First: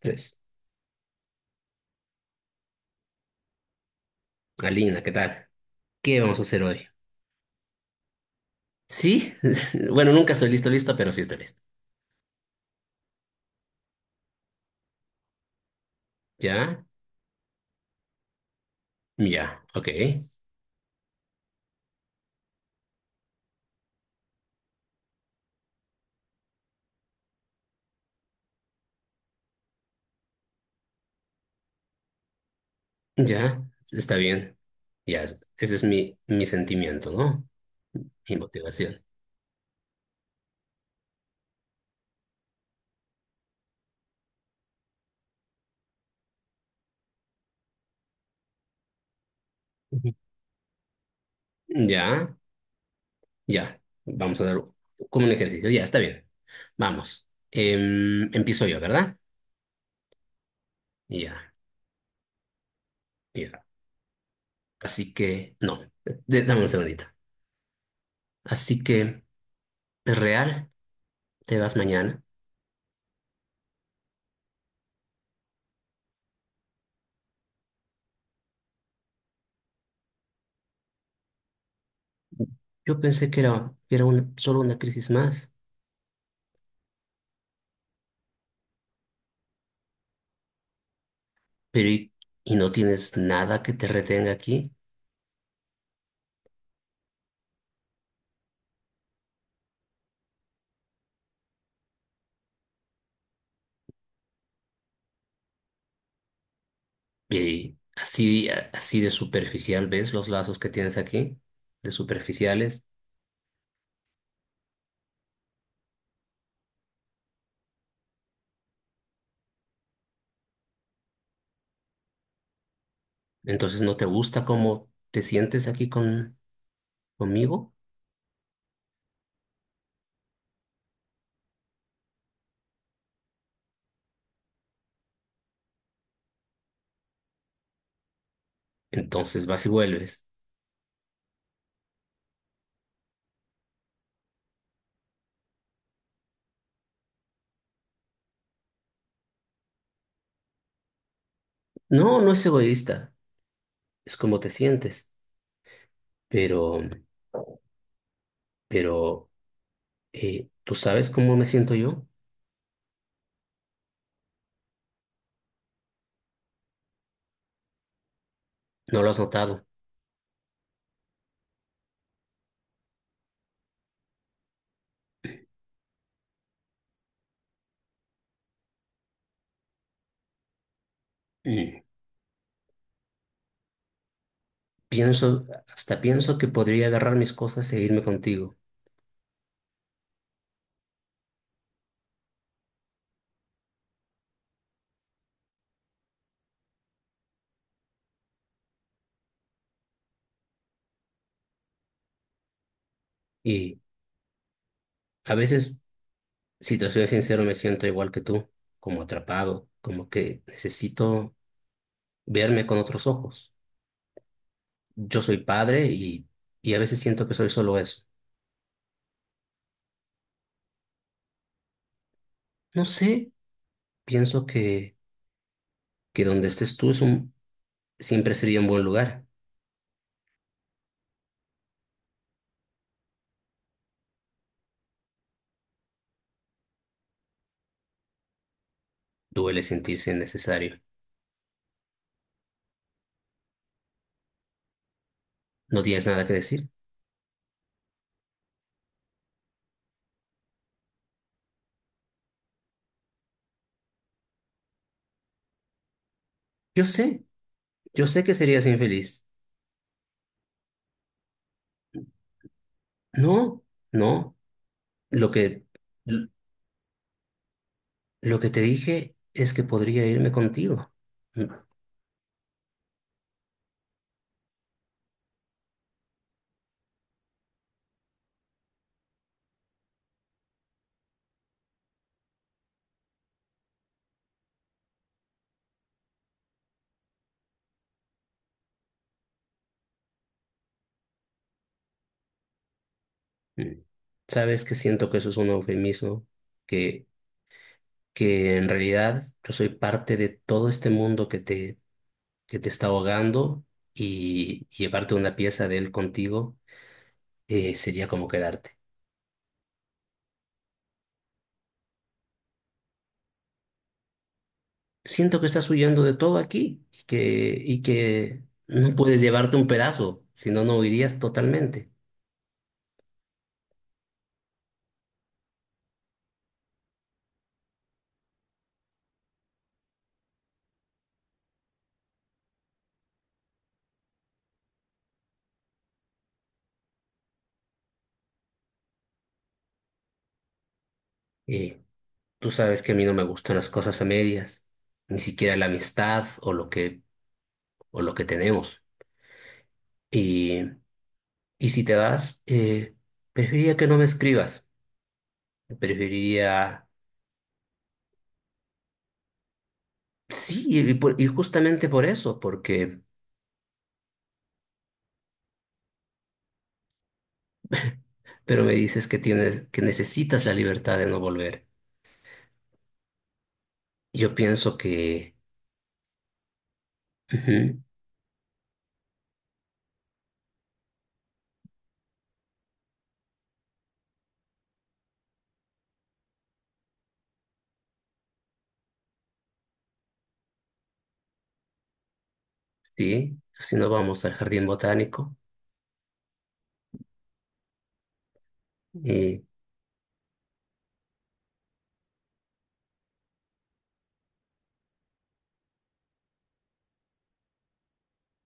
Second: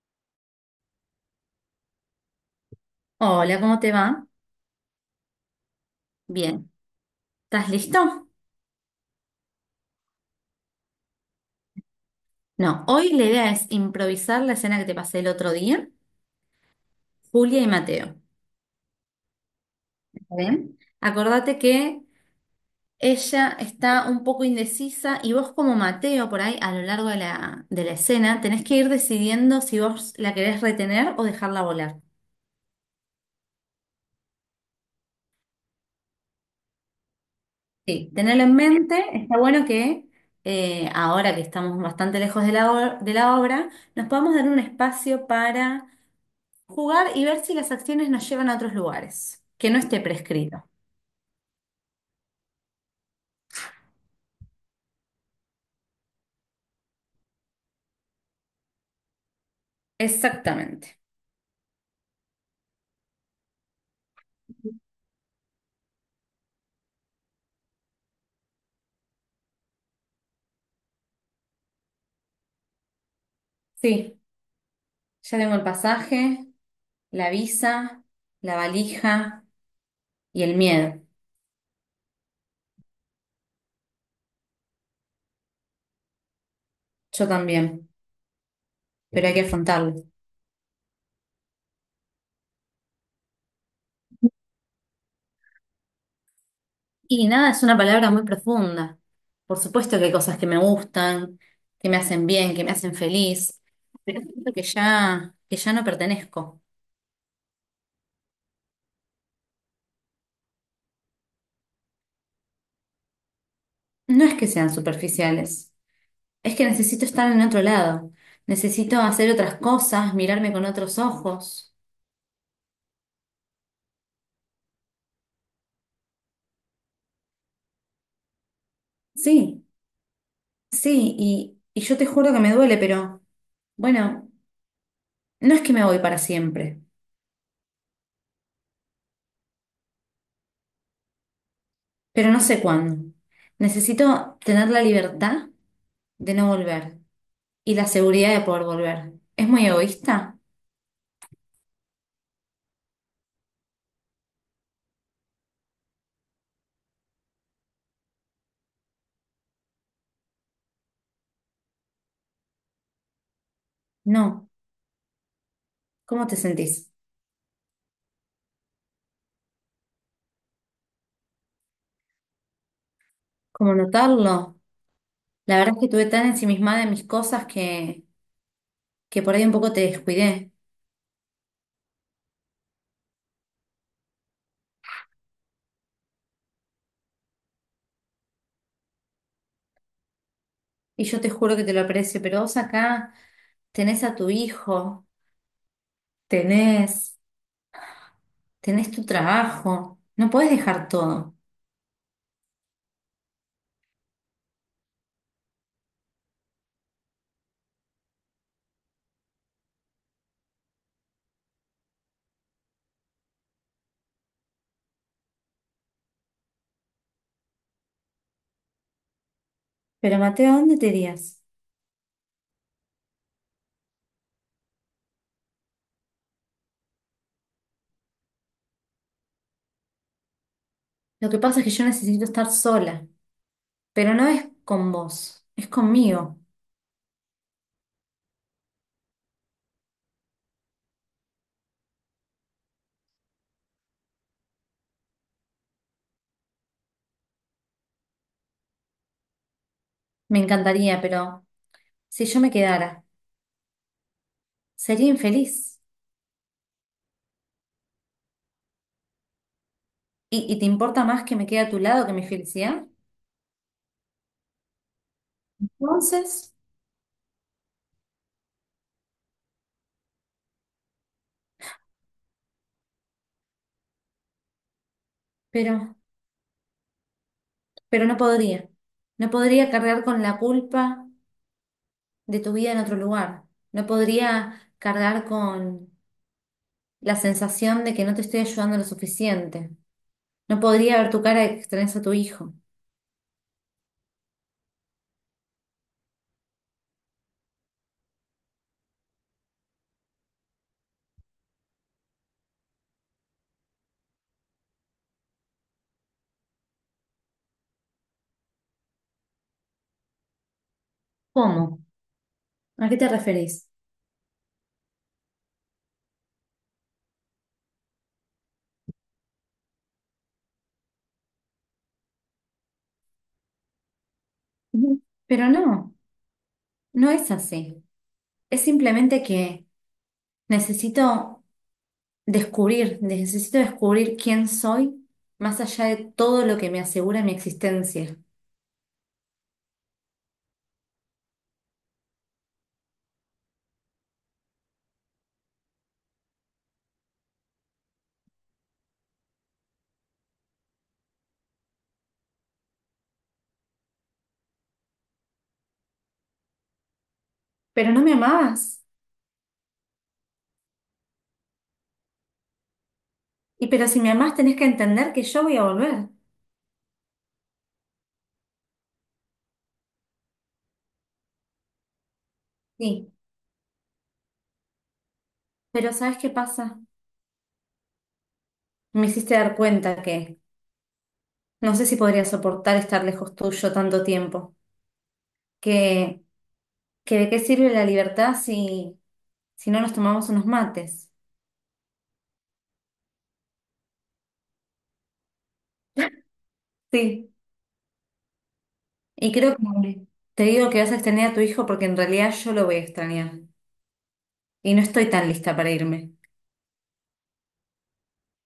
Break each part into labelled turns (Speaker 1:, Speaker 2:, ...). Speaker 1: Tres.
Speaker 2: Hola, ¿cómo te va?
Speaker 1: Alina, ¿qué tal? ¿Qué vamos a hacer
Speaker 2: Bien,
Speaker 1: hoy?
Speaker 2: ¿estás listo?
Speaker 1: Sí, bueno, nunca estoy listo, listo, pero sí estoy listo.
Speaker 2: No, hoy la idea es improvisar la escena que te pasé el otro día,
Speaker 1: ¿Ya?
Speaker 2: Julia y Mateo.
Speaker 1: Ya, ok.
Speaker 2: ¿Bien? Acordate que ella está un poco indecisa y vos como Mateo por ahí a lo largo de la escena tenés que ir decidiendo si vos la querés retener o dejarla volar.
Speaker 1: Ya, está bien. Ya, ese es mi sentimiento, ¿no?
Speaker 2: Sí,
Speaker 1: Mi
Speaker 2: tenerlo en
Speaker 1: motivación.
Speaker 2: mente, está bueno que ahora que estamos bastante lejos de la obra, nos podamos dar un espacio para jugar y ver si las acciones nos llevan a otros lugares, que no esté
Speaker 1: Ujú.
Speaker 2: prescrito.
Speaker 1: Ya, ya. Vamos a dar como un ejercicio. Ya, está bien. Vamos. Empiezo yo, ¿verdad?
Speaker 2: Exactamente.
Speaker 1: Ya, ya. Así que, no, dame un segundito. Así que, ¿es real? ¿Te vas mañana?
Speaker 2: Sí, ya tengo el pasaje, la visa, la valija y el miedo.
Speaker 1: Yo pensé que era solo una crisis más.
Speaker 2: Yo también, pero hay que afrontarlo.
Speaker 1: Pero y no tienes nada que te retenga aquí.
Speaker 2: Y nada, es una palabra muy profunda. Por supuesto que hay cosas que me gustan, que me hacen bien, que me hacen feliz, pero siento que ya no pertenezco.
Speaker 1: Y así, así de superficial, ¿ves los lazos que tienes aquí? De superficiales.
Speaker 2: No es que sean superficiales, es que necesito estar en otro lado, necesito hacer otras cosas, mirarme con otros ojos.
Speaker 1: Entonces no te gusta cómo te sientes conmigo.
Speaker 2: Sí, sí, y yo te juro que me duele, pero bueno, no es que me voy para siempre,
Speaker 1: Entonces vas y vuelves.
Speaker 2: pero no sé cuándo. Necesito tener la libertad de no volver y la seguridad de poder volver. ¿Es muy egoísta?
Speaker 1: No, no es egoísta. Es como te sientes. Pero, pero, ¿tú sabes cómo me siento yo?
Speaker 2: No. ¿Cómo te sentís?
Speaker 1: No lo has notado.
Speaker 2: ¿Cómo notarlo? La verdad es que estuve tan ensimismada en mis cosas que por ahí un poco te descuidé.
Speaker 1: Mm. Pienso, hasta pienso que podría agarrar mis cosas e irme contigo.
Speaker 2: Y yo te juro que te lo aprecio, pero vos acá tenés a tu hijo, tenés, tenés tu trabajo, no podés dejar todo.
Speaker 1: Y a veces, si te soy sincero, me siento igual que tú, como atrapado, como que necesito verme con otros ojos. Yo soy padre y a veces siento que soy solo eso.
Speaker 2: Pero Mateo, ¿a dónde te irías?
Speaker 1: No sé, pienso que donde estés tú siempre sería un buen lugar.
Speaker 2: Lo que pasa es que yo necesito estar sola, pero no es con vos, es conmigo.
Speaker 1: Duele sentirse innecesario. No tienes nada que decir.
Speaker 2: Me encantaría, pero si yo me quedara, sería infeliz.
Speaker 1: Yo sé, yo sé que serías infeliz.
Speaker 2: ¿Y te importa más que me quede a tu lado que mi felicidad?
Speaker 1: No, no. Lo que,
Speaker 2: Entonces,
Speaker 1: lo que te dije es que podría irme contigo.
Speaker 2: pero, pero no podría. No podría cargar con la culpa de tu vida en otro lugar. No podría cargar con la sensación de que no te estoy ayudando lo suficiente. No podría ver tu cara de que extrañas a tu hijo.
Speaker 1: Mm. Sabes que siento que eso es un eufemismo, que, que en realidad yo soy parte de todo este mundo que te está ahogando y llevarte una pieza de él contigo, sería como quedarte.
Speaker 2: ¿Cómo? ¿A qué te referís?
Speaker 1: Siento que estás huyendo de todo aquí y que no puedes llevarte un pedazo, si no, no huirías totalmente.
Speaker 2: Ujú. Pero no, no es así. Es simplemente que necesito necesito descubrir quién soy más allá de todo lo que me asegura mi existencia.
Speaker 1: Y tú sabes que a mí no me gustan las cosas a medias, ni siquiera la amistad o lo que tenemos. Y si te vas, preferiría que no me escribas. Preferiría,
Speaker 2: Pero no me amabas.
Speaker 1: sí, y justamente por eso, porque,
Speaker 2: Y pero si me amás tenés que entender que yo voy a volver.
Speaker 1: pero me dices que tienes, que necesitas la libertad de no volver.
Speaker 2: Sí,
Speaker 1: Yo pienso que,
Speaker 2: pero ¿sabes qué pasa?
Speaker 1: ujú,
Speaker 2: Me hiciste dar cuenta que no sé si podría soportar estar lejos tuyo tanto tiempo. que, que de qué sirve la libertad si no nos tomamos unos mates.
Speaker 1: sí, si no vamos al jardín botánico.
Speaker 2: Sí, y
Speaker 1: Y
Speaker 2: creo que te digo que vas a extrañar a tu hijo porque en realidad yo lo voy a extrañar y no estoy tan lista para irme.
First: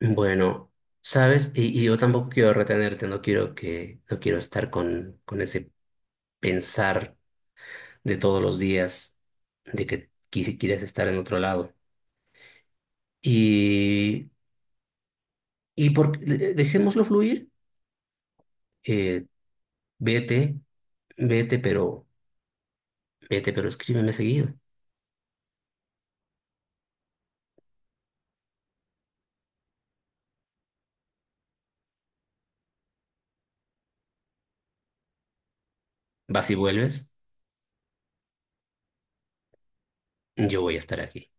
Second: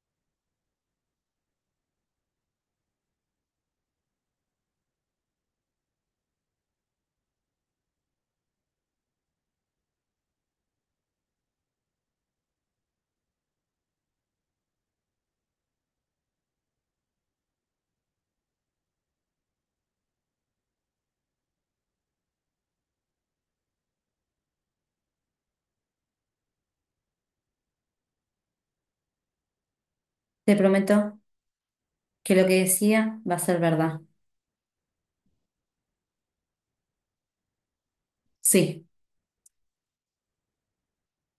Speaker 1: bueno, ¿sabes? Y yo tampoco quiero retenerte, no quiero que, no quiero con ese pensar de todos los días de que quieres estar en otro lado. Y, y por, dejémoslo fluir. eh, vete, vete, pero vete, pero escríbeme seguido.
Speaker 2: Te prometo que lo que decía va a ser verdad.
Speaker 1: Vas y vuelves,
Speaker 2: Sí.
Speaker 1: yo voy a estar aquí.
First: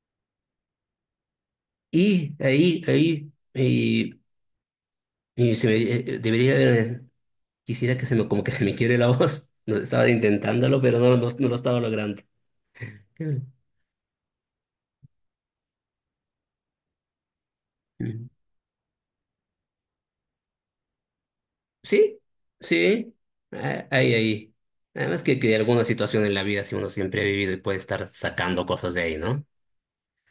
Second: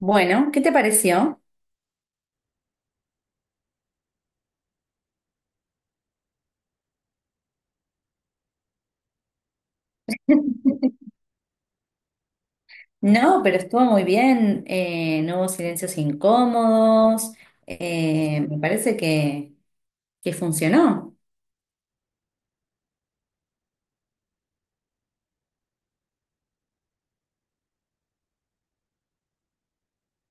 Speaker 2: Bueno, ¿qué te pareció?
Speaker 1: Y ahí, ahí, y se me, debería haber, quisiera que se me, como que se me quiebre la voz. No, estaba intentándolo, pero no, no, no lo estaba logrando.
Speaker 2: No, pero estuvo muy bien. No hubo silencios incómodos.
Speaker 1: Mm.
Speaker 2: Me parece que funcionó.
Speaker 1: Sí, sí, ah, ahí, ahí. Además que alguna situación en la vida, si uno siempre ha vivido y puede estar sacando cosas de ahí, ¿no?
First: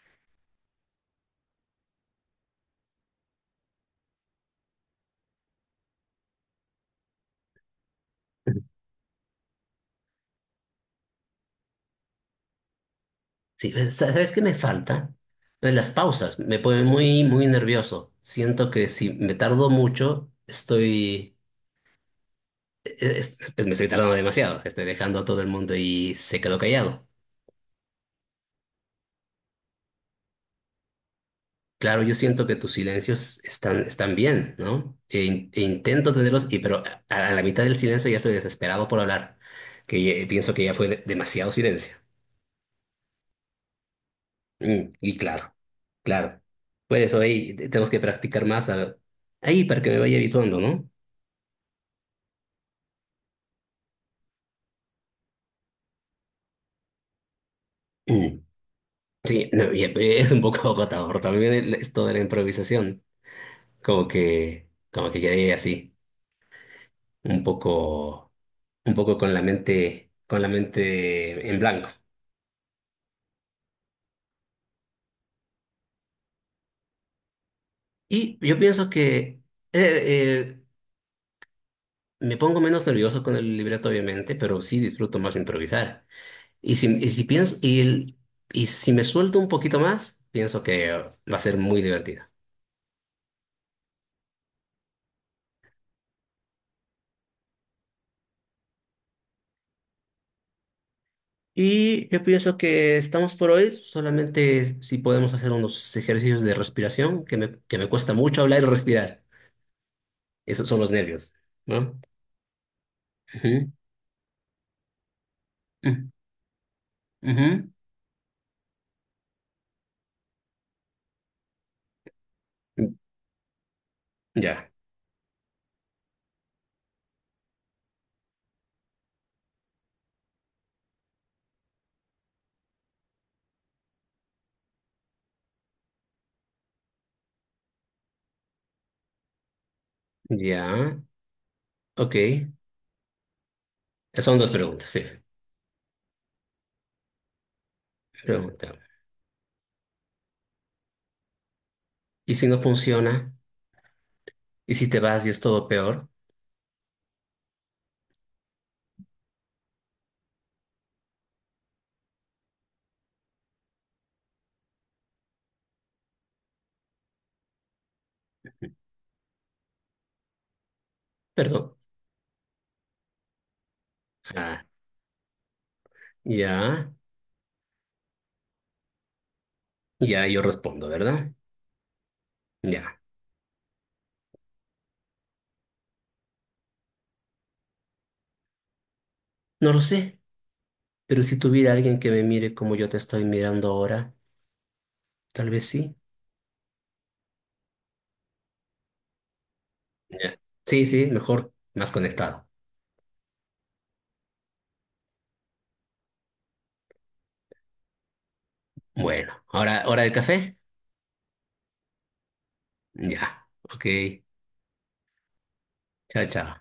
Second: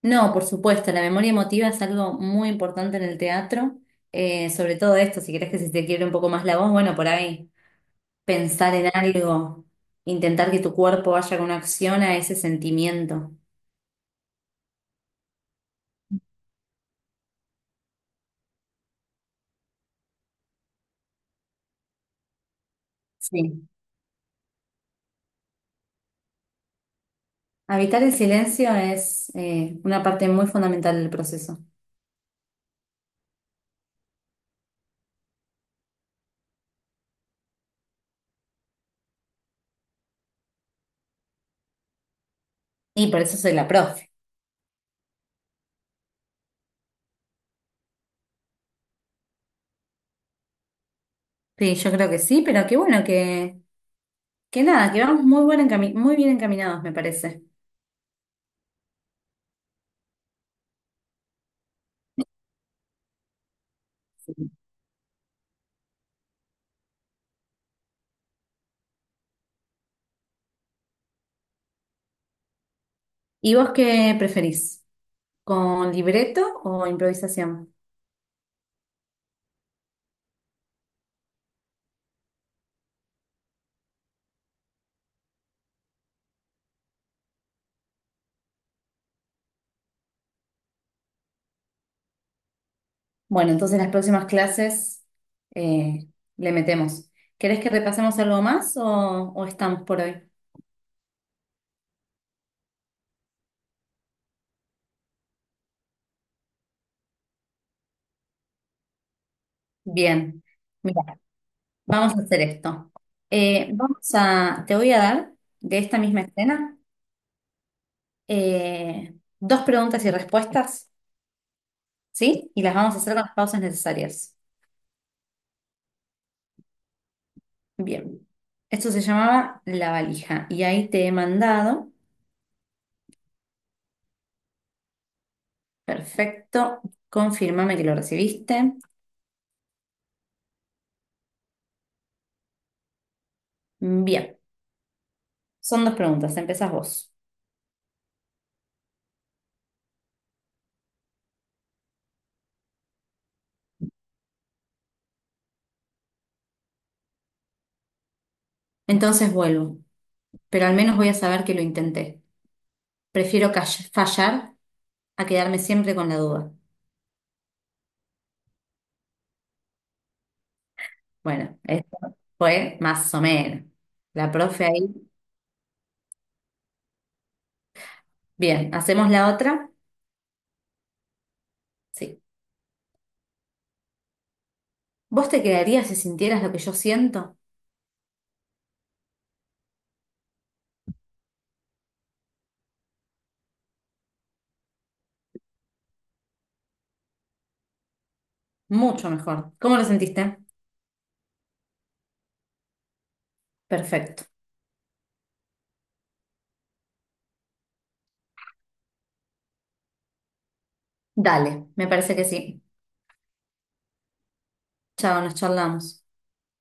Speaker 2: No, por supuesto, la memoria emotiva es algo muy importante en el teatro, sobre todo esto, si querés que se te quiebre un poco más la voz, bueno, por ahí pensar en algo, intentar que tu cuerpo vaya con una acción a ese sentimiento.
Speaker 1: Sí, pues, ¿sabes qué me falta? Pues las pausas, me pone muy, muy nervioso. Siento que si me tardo mucho, estoy, pues,
Speaker 2: Sí.
Speaker 1: me estoy tardando demasiado, o sea, estoy dejando a todo el mundo y se quedó callado.
Speaker 2: Habitar el silencio es una parte muy fundamental del proceso.
Speaker 1: Claro, yo siento que tus silencios están, están bien, ¿no? E intento tenerlos, y, pero a la mitad del silencio ya estoy desesperado por hablar, pienso que ya fue demasiado silencio.
Speaker 2: Y por eso soy la profe.
Speaker 1: Mm, y claro, claro. Por eso ahí tenemos que practicar más ahí para que me vaya habituando, ¿no?
Speaker 2: Sí, yo creo que sí, pero qué bueno que nada, que vamos muy muy bien encaminados, me parece.
Speaker 1: Mm. Sí, no, y es un poco agotador también esto de la improvisación.
Speaker 2: Sí.
Speaker 1: Como que quedé así, un poco, un poco con la mente en blanco.
Speaker 2: ¿Y vos qué preferís? ¿Con libreto o improvisación?
Speaker 1: Y yo pienso que eh, me pongo menos nervioso con el libreto, obviamente, pero sí disfruto más improvisar. Y si pienso, y, el- y si me suelto un poquito más, pienso que va a ser muy divertido.
Speaker 2: Bueno, entonces en las próximas clases eh, le metemos. ¿Querés que repasemos algo más o estamos por hoy?
Speaker 1: Y yo pienso que estamos por hoy, solamente si podemos hacer unos ejercicios de respiración, que me cuesta mucho hablar y respirar.
Speaker 2: Bien,
Speaker 1: Esos son los
Speaker 2: mira,
Speaker 1: nervios, ¿no?
Speaker 2: vamos a hacer esto.
Speaker 1: Ujú,
Speaker 2: Te voy a dar de esta
Speaker 1: mm,
Speaker 2: misma escena
Speaker 1: ujú.
Speaker 2: eh, dos preguntas y respuestas, ¿sí? Y las
Speaker 1: Mm,
Speaker 2: vamos a hacer con las pausas necesarias.
Speaker 1: ya,
Speaker 2: Bien, esto se llamaba la valija y ahí te he mandado. Perfecto, confírmame que lo recibiste.
Speaker 1: ya, ok. Son
Speaker 2: Bien,
Speaker 1: dos preguntas, sí.
Speaker 2: son dos preguntas, empezás vos.
Speaker 1: Pregunta. ¿Y si no funciona? ¿Y si te vas y es todo peor?
Speaker 2: Entonces vuelvo, pero al menos voy a saber que lo intenté. Prefiero fallar a quedarme siempre con la duda. Bueno,
Speaker 1: Perdón.
Speaker 2: esto fue más o menos. La
Speaker 1: Ah,
Speaker 2: profe ahí.
Speaker 1: ya,
Speaker 2: Bien, ¿hacemos la otra?
Speaker 1: ya, yo respondo, ¿verdad?
Speaker 2: Sí.
Speaker 1: Ya.
Speaker 2: ¿Vos te quedarías si sintieras lo que yo siento?
Speaker 1: No lo sé, pero si tuviera alguien que me mire como yo te estoy mirando ahora, tal vez sí.
Speaker 2: Mucho mejor. ¿Cómo lo
Speaker 1: Ya.
Speaker 2: sentiste?
Speaker 1: Sí, sí, mejor más conectado.
Speaker 2: Perfecto.
Speaker 1: Bueno, ahora hora del café.
Speaker 2: Dale, me parece que sí.
Speaker 1: Ya. Ok.
Speaker 2: Chao, nos charlamos.
Speaker 1: Chao, chao.